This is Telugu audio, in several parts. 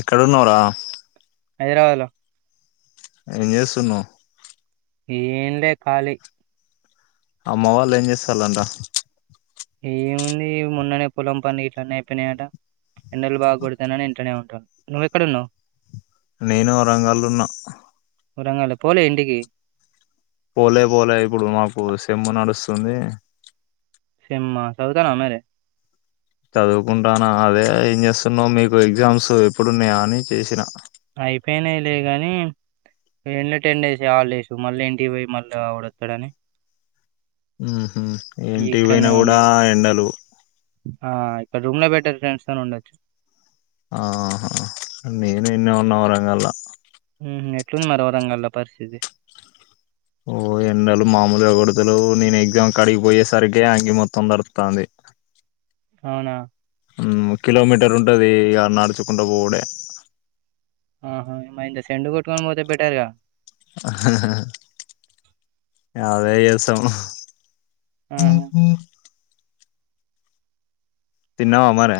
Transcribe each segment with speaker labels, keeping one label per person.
Speaker 1: ఎక్కడున్నావ్ రా
Speaker 2: హైదరాబాద్ లో
Speaker 1: ఏం జేస్తున్నావ్
Speaker 2: ఏం లే కాళి
Speaker 1: అమ్మ వాళ్లేం జేసలంట
Speaker 2: ఏముంది మొన్ననే పొలం పని ఇట్లనే ఐపోయినాయట ఎండలు బాగ్ కొడతనని ఇంట్లనే ఉంటరు నువ్వెక్కడున్నావ్
Speaker 1: నేను వరంగల్లున్న
Speaker 2: వరంగలా పోలే ఇంటికి
Speaker 1: పోలే పోలే ఇప్పుడు మాకు సెమ్ము నడుస్తుంది
Speaker 2: సెమ్మా సౌతానా మరే
Speaker 1: చదువుకుంటానా అదే ఏం చేస్తున్నావ్ మీకు ఎగ్జామ్స్ ఎప్పుడున్నాయా అని చేసినా
Speaker 2: ఐపొయ్నలే గని ఎండో టెన్ డేస్ గా హాల్డేసు మళ్ళీ ఇంటికి పొయ్యి మల్లెవుడొత్తడని
Speaker 1: మ్మ్ హు ఇంటికి పోయినా
Speaker 2: ఉన్న
Speaker 1: గుడా
Speaker 2: ఇగ.
Speaker 1: ఎండలు
Speaker 2: ఆ ఇక్కడ రూమ్ లో బెట్టర్ ఫ్రెండ్స్ తోనుండొచ్చు
Speaker 1: ఆహా నేను ఈన్నే ఉన్న వరంగల్లా
Speaker 2: మ్మ్ హు ఎట్లుంది మరి వరంగల్ల్లో పరిస్థితి
Speaker 1: ఓ ఎండలు మామూలుగా గొడతలేవు నేను ఎగ్జామ్ కాడికి పొయ్యే సరికే అంగి మొత్తం తడుత్తాన్ది
Speaker 2: అవునా
Speaker 1: మ్మ్ కిలో మీటరుంటది ఇగ నడుచుకుంట పోవుడే
Speaker 2: ఆహా ఏమైంద సెండ్ గొట్టుకొని పోతే బెటర్గా
Speaker 1: అదే చేశాం
Speaker 2: ఆ
Speaker 1: తిన్నావా మరి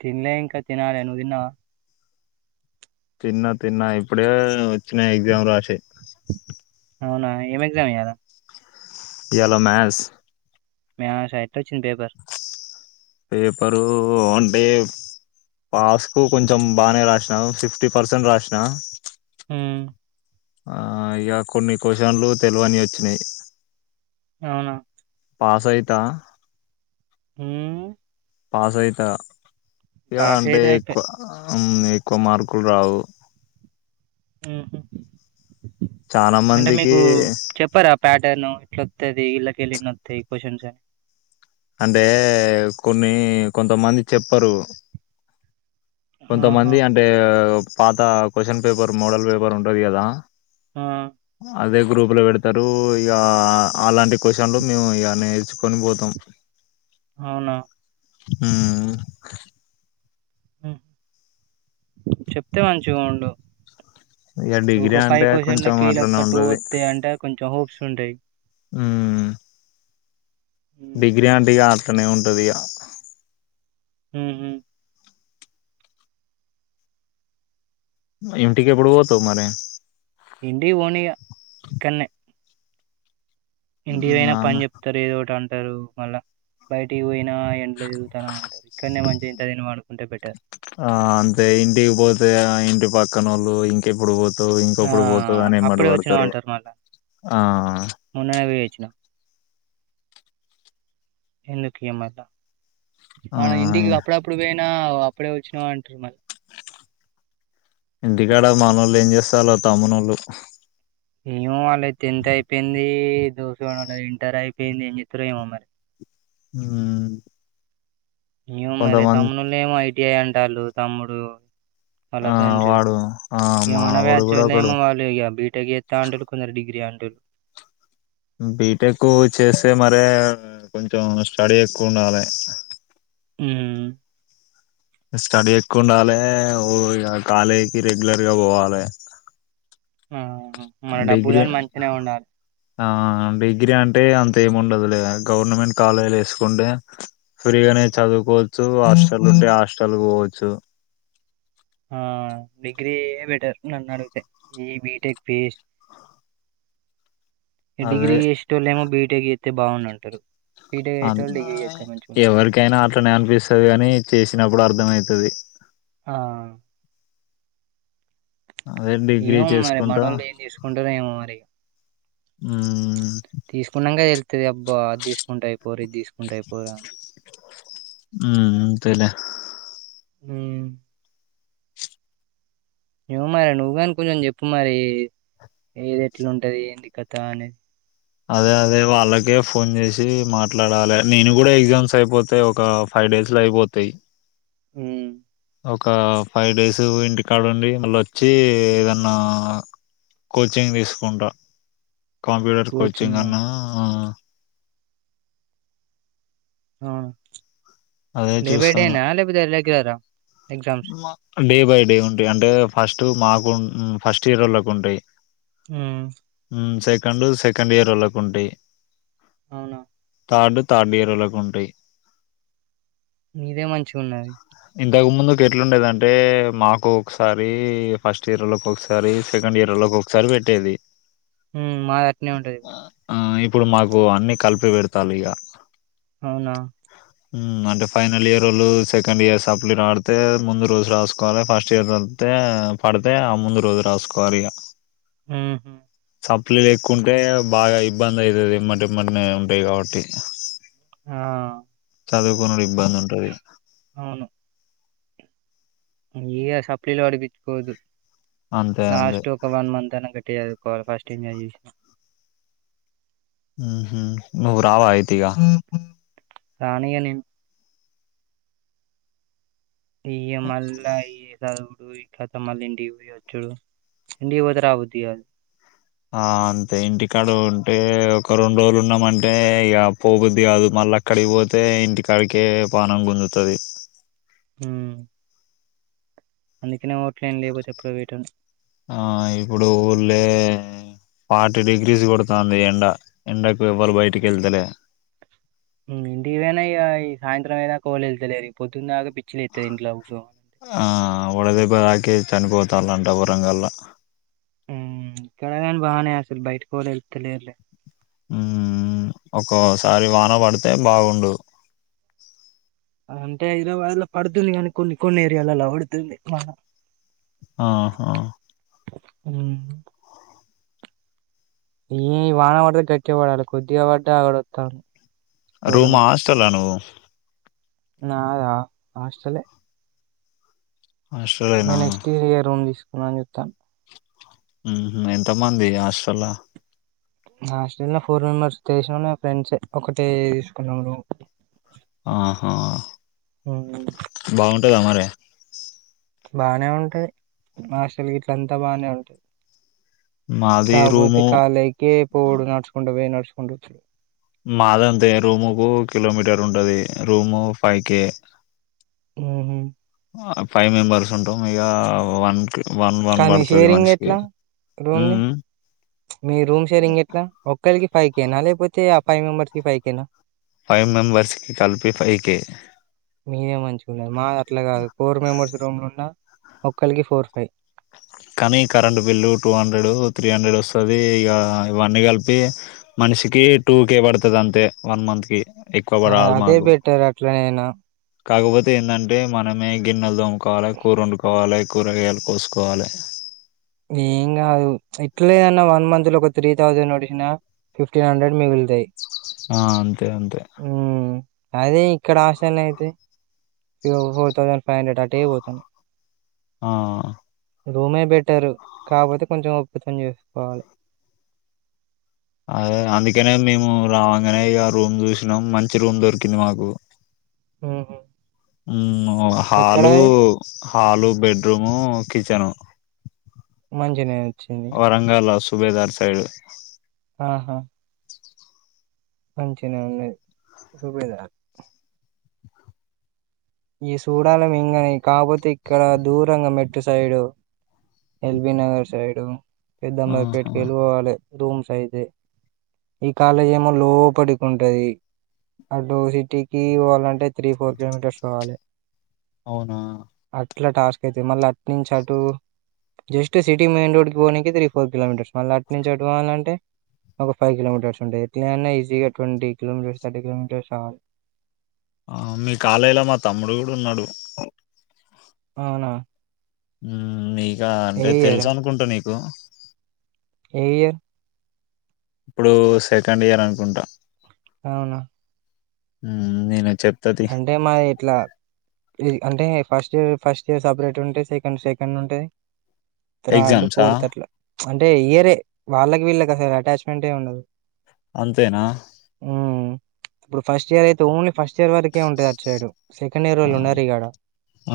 Speaker 2: తిన్లే ఇంకా తినాలి నువ్ తిన్నావా
Speaker 1: తిన్న తిన్న ఇప్పుడే చిన ఎగ్జామ్ రాసి
Speaker 2: అవునా ఏం ఎగ్జామ్ ఇయాలా
Speaker 1: ఇయ్యాల మ్యాస్
Speaker 2: మే అస ఎట్టొచ్చింది పేపర్
Speaker 1: పేపరు అంటే పాస్ కు కొంచెం బానే రాస్న ఫిఫ్టీ పర్సెంట్ రాస్న
Speaker 2: హ్మ్మ్
Speaker 1: ఆ ఇగ కొన్ని కొసన్లు తెలివనివొచ్చినయ్
Speaker 2: అవునా
Speaker 1: పాస్ ఐతా
Speaker 2: హ్మ్మ్
Speaker 1: పాస్ ఐత ఇగ అంటే
Speaker 2: అయితే అయిపాయ్.
Speaker 1: ఎక్కువ మ్మ్ ఎక్కువ మార్కులు రావు
Speaker 2: మ్మ్ హు
Speaker 1: చానా మందికి
Speaker 2: చెప్పారా ప్యాటర్ను ఇట్లొత్తది ఇళ్లకెళ్ళి ఇన్నోత్తయి కొసన్సు
Speaker 1: అంటే కొన్ని కొంతమంది చెప్పరు
Speaker 2: ఆహా!
Speaker 1: కొంతమంది అంటే ప్ పాతా కొశన్ పపర్ మోడల్ పపర్ ఉంటది గాదా
Speaker 2: ఆ
Speaker 1: గ్రూపు లో పెడతారు ఇగా అలాంటి క్వశ్చన్లు మేము ఇగ నేర్చుకొని బోతం
Speaker 2: అవునా
Speaker 1: హ్మ్
Speaker 2: చెప్తే మంచిగా ఉండు
Speaker 1: ఇక డిగ్రీ
Speaker 2: ఒక ఫైవ్
Speaker 1: అంటే కొంచెం
Speaker 2: కోషన్లకి
Speaker 1: అట్లనే
Speaker 2: లేక్క టూ
Speaker 1: ఉంటది
Speaker 2: వత్తే. అంటే కొంచెం హోప్స్ ఉంటాయి
Speaker 1: ఉమ్, డిగ్రీ అంటిగా ట్లనే ఉంటదిగా
Speaker 2: హ్మ్ హు
Speaker 1: మా ఇంటిగేభుడు పోతావ్ మరి
Speaker 2: ఇంటికి పోనీగ ఇక్కనే ఇంటికి
Speaker 1: ఉమ్,
Speaker 2: పోయినా
Speaker 1: నాన్న
Speaker 2: పని చెప్తారు ఏదోటి అం టారు మళ్ళా. బయటికి పోయినా ఎంత దిరుగుతానవ్ అన్. ఇక్కడనే మంచిగ ఇంట్లా తిని పన్
Speaker 1: ఆ అంతే ఇంటికి పోతే ఆ ఇన్ టి పక్కనోళ్ళు ఇంకెప్పుడు పో తవ్
Speaker 2: ఆ!
Speaker 1: ఇంకొప్పుడు పోత ఆనే
Speaker 2: అప్పుడే
Speaker 1: మటపడతారు
Speaker 2: వచ్చినవంటరు మళ్ళా.
Speaker 1: ఆ
Speaker 2: ఎందుకీయం మల్ల
Speaker 1: ఆ
Speaker 2: మన ఇంటిగి అప్పుడప్పుడు పేన్ నా అప్పుడే వచ్చిన అంటారు మళ్
Speaker 1: ఇంటికాడ మానోళ్ళు ఎంస్సలా తమ్ముళ్ళు
Speaker 2: ఏమో వాళ్ళద్ తేన్త్ అయిపెంది. దోశ్గానొల్లది ఇంటర్ అయిపెంది. ఏం జెత్తారో ఏమో మరి
Speaker 1: హూ
Speaker 2: న్యూ మరే తమ్మునోళ్ళేమో అయ్ ఎ అంట్టాళ్లు తమ్ముడు వాళ్ళ
Speaker 1: ఆ
Speaker 2: ఫ్రెండ్స్
Speaker 1: వాడు ఆ మా వోడు కూడా ఒకడు
Speaker 2: టేగ్ ఎత్త అంటల్లు కొందరు డిగ్రీ అంటల్
Speaker 1: బీటెకు చేస్తే మరే కొంచెం స్టడీ ఎక్కువ ఉండాలే
Speaker 2: హ్మ్
Speaker 1: స్టడీ ఎక్కువ ఉండాలే. ఓ ఇగ కాలేజ్కి రెగ్యులర్ గా భోవాలే
Speaker 2: ఆ మన
Speaker 1: డిగ్రీ ఏ
Speaker 2: డబ్బులని మంచిగానే ఉండాలి
Speaker 1: ఆ డిగ్రీ అంటే అంతేముండదులే గవర్నమెంట్ కాలేలిస్కుంటే ఫ్రీగానే చదువుకోవచ్చు హాస్టల్ ఉంటే హాస్టల్ పోవచ్చు
Speaker 2: ఆ డిగ్రీ ఏ బెటర్ నన్ అడుగుతే ఈ బీటెక్ వేస్ట్ ఎ
Speaker 1: అదే
Speaker 2: డిగ్రీ ఎసేటోల్లేమో బీటెక్ ఎత్ తే భావున్నుంటారు
Speaker 1: అంత్ అయ్ ఎవరికైనా అట్లనే అనిపిస్తది గాని చేసినప్పుడు అర్థమయిత్ అది
Speaker 2: ఆ
Speaker 1: అదే డిగ్రీ
Speaker 2: ఏమో మరి
Speaker 1: చేసుకుంటా
Speaker 2: మనోళ్లు ఏం తీసుకుంటారో ఏమో మరి
Speaker 1: ఉమ్
Speaker 2: తీసుకున్నాక తెలు అది అబ్బా అది తీసుకుంటె అయిపోరు ఇది తీసుకుంటె అయిపోరు అని
Speaker 1: ఉమ్ అంతేలే
Speaker 2: హ్మ్ ఏమో మరి నువ్వు కాని కొంచెం చెప్పు మరి ఏది ఎట్లు ఉంటది ఏంది కథ అని
Speaker 1: అదే అదే వాళ్ళకే ఫోన్ చేసి మాట్లాడాలి నేను కూడా ఎగ్జామ్స్ అయిపోతె ఒక ఫైవ్ డేస్ లో అయిపోతాయి
Speaker 2: హ్మ్
Speaker 1: ఒక ఫైవ్ డేస్ ఇంటికాడ ఉండి మళ్ళీ వచ్చి ఏదన్నా కోచింగ్ తీసుకుంటా కంప్యూటర్ కోచింగ్
Speaker 2: కోచింగా
Speaker 1: అన్నా ఆ
Speaker 2: అ
Speaker 1: అదే
Speaker 2: డే బై
Speaker 1: చూస్తాను
Speaker 2: డేనా లేకపోతే లెగ్యులరా
Speaker 1: డే బై డే ఉంటయ్ అంటే ఫస్ట్ టు మాకు ఫస్ట్ ఇయరోల్కు ఉంటాయి
Speaker 2: హ్మ్
Speaker 1: సెకండ్ సెకండ్ ఇయరోలకు ఉంటాయ్
Speaker 2: అవునా
Speaker 1: థర్డ్ థార్డ్ ఇయరోలకు ఉంటాయ్
Speaker 2: నీదే మంచిగా ఉన్నది
Speaker 1: ఇంతకు ముందు ఎట్లుండేదంటే మాకు ఒకసారి ఫస్ట్ ఇయర్ లోకి ఒకసారి సెకండ్ ఇయర్ లోకి ఒకసారి పెట్టేది
Speaker 2: మాది అట్నే ఉంటది
Speaker 1: ఆ ఇప్పుడు మాకు అన్ని కలిపి పెడతాలు ఇగ
Speaker 2: అవునా
Speaker 1: హ్మ్ అంటే ఫైనల్ ఇయరోలు సెకండ్ ఇయర్ సప్లి రాడితే ముందు రోజు రాసుకోవాలి ఫస్ట్ ఇయర్ చదితే పడితే ఆ ముందు రోజు రాసుకోవాలి ఇగ
Speaker 2: హ్మ్ హు
Speaker 1: సప్లీలు ఎక్కువుంటే బాగా ఇబ్బంది అయితది ఎంబటి ఎంబట్నే ఉంటాయి కాబట్టి
Speaker 2: ఆ
Speaker 1: చదువుకొనుడు ఇబ్బంది ఉంటది
Speaker 2: అవును ఇగ సప్లీలో అడు చిక్కోదు
Speaker 1: అంతే అంతే
Speaker 2: లాస్ట్ ఒక వన్ మంత్ అన అంటే అదిఫస్ట్ [unintelligible]
Speaker 1: హ్మ్ హు నువ్వు రావ అయితే ఇగా
Speaker 2: రాన ఇగ నేన్ ఇ మల్ల ఈయ చదువుడు ఇట్లతా మళ్ళీ ఇంటికీ పోయి వచ్చుడు ఇంటికీ పోతే రాబుద్ది కాదు
Speaker 1: ఆ అంతే ఇంటికాడ ఉంటే ఒక రెండు రోజులు ఉన్నామంటే ఇక పోబుద్ధి కాదు మళ్ళీ అక్కడికి పోతే ఇంటికాడకే పానం గుంజుతాది
Speaker 2: హ్మ్ అందుకనే ఓట్లే ఏం లేకపోతే ఎప్పుడో పోయేటిన్నీ
Speaker 1: ఆ ఇప్పుడు ఊర్లే ఫార్టీ డిగ్రీస్ కొడతాంది ఎండ ఎండకు ఎవరు బయటికి వెళ్తేలే
Speaker 2: ఇంగ ఇంటికి పోయిన ఇగ ఈ సాయంత్రం అయ్యేదాకా ఎవరు ఎల్తలేదు ఈ పొద్దున పిచ్చి లేస్తది ఇంట్లో కూచో
Speaker 1: ఆ వడ దెబ్బ దాకే చనిపోతాలంట ఓరంగల్లా
Speaker 2: కడగాన్ బాగానే అసలు బయటకి పోలే వెళ్తులేద్లే
Speaker 1: ఉ ఒక్కోసారి వాన పడితే బాగుండు
Speaker 2: అంటే ఇలా వాన పడుతుంది కానీ కొన్ని కొన్ని ఏరియాల్లో పడుతుంది వాన
Speaker 1: ఆహా
Speaker 2: ఉం ఈ వాన పడితే గట్టిగా పడాలి కొద్దిగా పడ్డ [unintelligible]
Speaker 1: రూమ్ హాస్టల్ ఆ నువ్వు
Speaker 2: నాద హాస్టల్ ఏ ఇక
Speaker 1: హాస్టలేనా
Speaker 2: నెక్స్ట్ ఇయర్ రూమ్ తీసుకుం నా నతా [inaudible]
Speaker 1: ఎంతమంది హాస్టల్లో
Speaker 2: నా హాస్టల్ లో ఫోర్ మెంబర్స్ తెలిసిన ఒళ్ళే ఫ్రెండ్స్ ఒకటే తీసుకున్నామ్ రూమ్
Speaker 1: ఆహా
Speaker 2: ఉమ్,
Speaker 1: బాగుంటదా మరి
Speaker 2: బానే ఉంటాయి మా హాస్టల్ గీట్ల అంతా బానే ఉంటాది
Speaker 1: మాది
Speaker 2: కాకపోతే
Speaker 1: రూము
Speaker 2: కలేకీ పోవుడు నడుసుకుంటూ పోయ్ నాడ్స్ ఉండచ్
Speaker 1: మాదంతే రూము కు కిలోమీటర్ ఉంటది రూము ఫైవ్ కే
Speaker 2: ఆహా
Speaker 1: ఫైవ్ మెంబెర్స్ ఉంటాం ఇక వన్కి
Speaker 2: కా మీ షేరింగ్ ఎట్లా రూమ్ ని
Speaker 1: మ్మ్
Speaker 2: మీ రూమ్ షేరింగ్ ఎట్లా ఒక్కరిక ఫైవ్ కే నా లేకపోతే ఆ ఫైవ్ మెంబర్స్ కి ఫైవ్ కే నా
Speaker 1: ఫైవ్ మెంబర్స్ కి కల్పి ఫైవ్ కే
Speaker 2: [unintelligible] అట్లా కాదు ఫోర్ మెంబెర్స్ రూమ్ లో ఉన్నా ఇక్కల్కి ఫోర్ ఫైవ్
Speaker 1: కానీ current bill two hundred three hundred వస్తది ఇక ఇవన్నీ కలిపి మనిషికి టూ కే పడతాది అంతే వన్ మంత్ కి ఎక్కువ రాదు
Speaker 2: అదే
Speaker 1: మాకు
Speaker 2: బెటర్ అట్లనేేనా
Speaker 1: కాకపోతే ఏంటంటే మనమే గిన్నెల్తోమ్ కోవాలి కూరు వండుకోవాలే కూరగాయలు కోసుకోవాలి
Speaker 2: ఏం కాదు ఎట్లలేదన్నా వన్ మంత్ లో ఒగ త్రీ థౌజండ్ వడిసిన ఫిఫ్టీన్ హండ్రెడ్ మిగిలు
Speaker 1: ఆ అంతే అంతే
Speaker 2: హ్మ్ అదే ఇక్కడ హాస్టల్ అయితే ఫోర్ థౌజండ్ ఫైవ్ హండ్రెడ్ అటే పోతున్నాయి
Speaker 1: ఆ
Speaker 2: రూమే బెటర్ కాకపోతే కొంచెం ఓపిక తోనే చేసుకోవాలి
Speaker 1: అదే అందుకనే మేము రావంగానే ఇక రూమ్ చూసినాం మంచి రూమ్ దొరికింది మాకు
Speaker 2: హ్మ్ హు
Speaker 1: హ్మ్ హాలు హాలు బెడ్రూము కిచెను
Speaker 2: మంచినేే వచ్చింది
Speaker 1: వరంగల్ సుబేదార్ సైడ్
Speaker 2: ఆహా మంచినే ఉన్నది రుబేదా ఈ సూడాల ఇంగనే కాపోతే ఇక్కడ దూరంగా మెట్టు సైడు ఎల్బి నగర్ సైడు పెద్దమ్బరి
Speaker 1: ఆహా
Speaker 2: పేట్కెళ్ళి పోవాలి రూమ్స్ అయితే ఈ కాలేజ్ ఏమో లోపటికి ఆ డో సిటీకి పోవాలంటే త్రీ ఫోర్ కిలోమీటర్స్ పోవాలి
Speaker 1: అవునా
Speaker 2: అట్లా టాస్క్ అయితే మళ్ళీ అట్నించ అటు జస్ట్ సిటీ మెయిన్ రోడ్ కి పోనికి త్రీ ఫోర్ కిలోమీటర్స్ మళ్ళీ అటు నుంచి అటు పోవాల అంటే ఒక ఫైవ్ కిలోమీటర్స్ ఉంటాయి ఎట్లాన్నా ఈజీగా ట్వంటీ కిలోమీటర్స్ థర్టీ కిలోమీటర్స్ రావాలి
Speaker 1: ఆ మీ కాలేజలో మా తమ్ముడు కూడా ఉన్నాడు
Speaker 2: అవునా
Speaker 1: హ్మ్ ని ఇగ
Speaker 2: ఏ
Speaker 1: అంటే
Speaker 2: ఇయర్
Speaker 1: తెలుసు అనుకుంట నీకు తో
Speaker 2: ఏ ఇయర్
Speaker 1: ఇప్పుడు సెకండ్ ఇయర్ అనుకుంటా
Speaker 2: అవునా
Speaker 1: నేను చెప్తాది
Speaker 2: అంటే మాది ఇట్లా అంటే first year first year separate ఉంటాయి సెకండ్ సెకండ్ ఉంటాది త్రాడ్
Speaker 1: ఎగ్జామ్సా
Speaker 2: ఫోర్త్ అట్లా అంటే ఇయరే వాళ్ళకి వీళ్ళకి అసలు ఆటాచ్మెంటే ఉండదు
Speaker 1: అంతేనా
Speaker 2: హ్మ్ ఇప్పుడు ఫస్ట్ ఇయర్ అయితే ఓన్లీ ఫస్ట్ ఇయర్ కె ఉంటది అటు సైడు సెకండ్
Speaker 1: ఆ,
Speaker 2: ఇయరోల్లు ఉండరు ఇగ ఆడ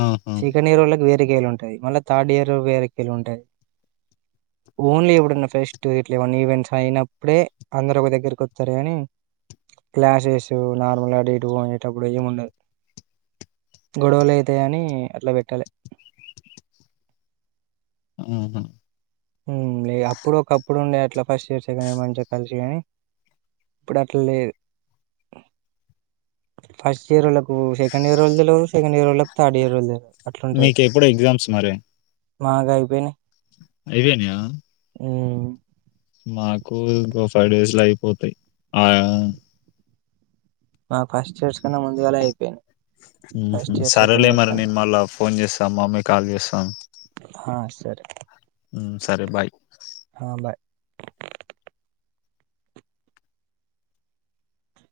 Speaker 1: ఆహా
Speaker 2: సెకండ్ ఇయరోల్ల ఉంటంది మళ్ళీ థర్డ్ ఇయర్ వేరేకెల్లా ఉంటది ఓన్లీ ఎప్పుడున్న ఫెస్ట్ ఇ వన్ ఈవెంట్స్ అయినప్పుడే అందరు ఒక దగ్గరకి వస్తారు కాని క్లాసెస్ నార్మల్ అటు ఇటు ప్పుడు ఏము ఉండదు గొడవలు అయితాయ అని అట్లా పెట్టాలె
Speaker 1: హ్మ్ హు
Speaker 2: లే అప్పుడు ఒకప్పుడుండే అట్లా ఫస్ట్ ఇయర్ సెకండ్ ఇయర్ మంచిగా కలిసి కాని ఇప్పుడు అట్లా లేదు ఫస్ట్ ఇయర్ వొళ్ళకు సెకండ్ ఇయర్ వాళ్ళు తెలవదు సెకండ్ ఇయర్ వాళ్ళకు థర్డ్ ఇయర్ వొళ్ళు తెల
Speaker 1: మీకు ఎప్పుడు ఎగ్జామ్స్ మరి
Speaker 2: మాగి అయిపోయినయ్
Speaker 1: ఐపేయినాయా
Speaker 2: ఊఉ
Speaker 1: మాకు ఇం ఫైవ్ డేస్ లో అయిపోతాయి ఆ
Speaker 2: ఆ ఫస్ట్ చేసుకున్నా ముందుగాలే ఐపోయిన్
Speaker 1: మ్మ్ హు సరేలే మరి నేన్ మళ్ళ ఫోన్ చేస్సా మా అమ్మి కాల్ జెస్సొంద్
Speaker 2: ఆ సరే
Speaker 1: మ్మ్ సరే బాయ్
Speaker 2: ఆ బాయ్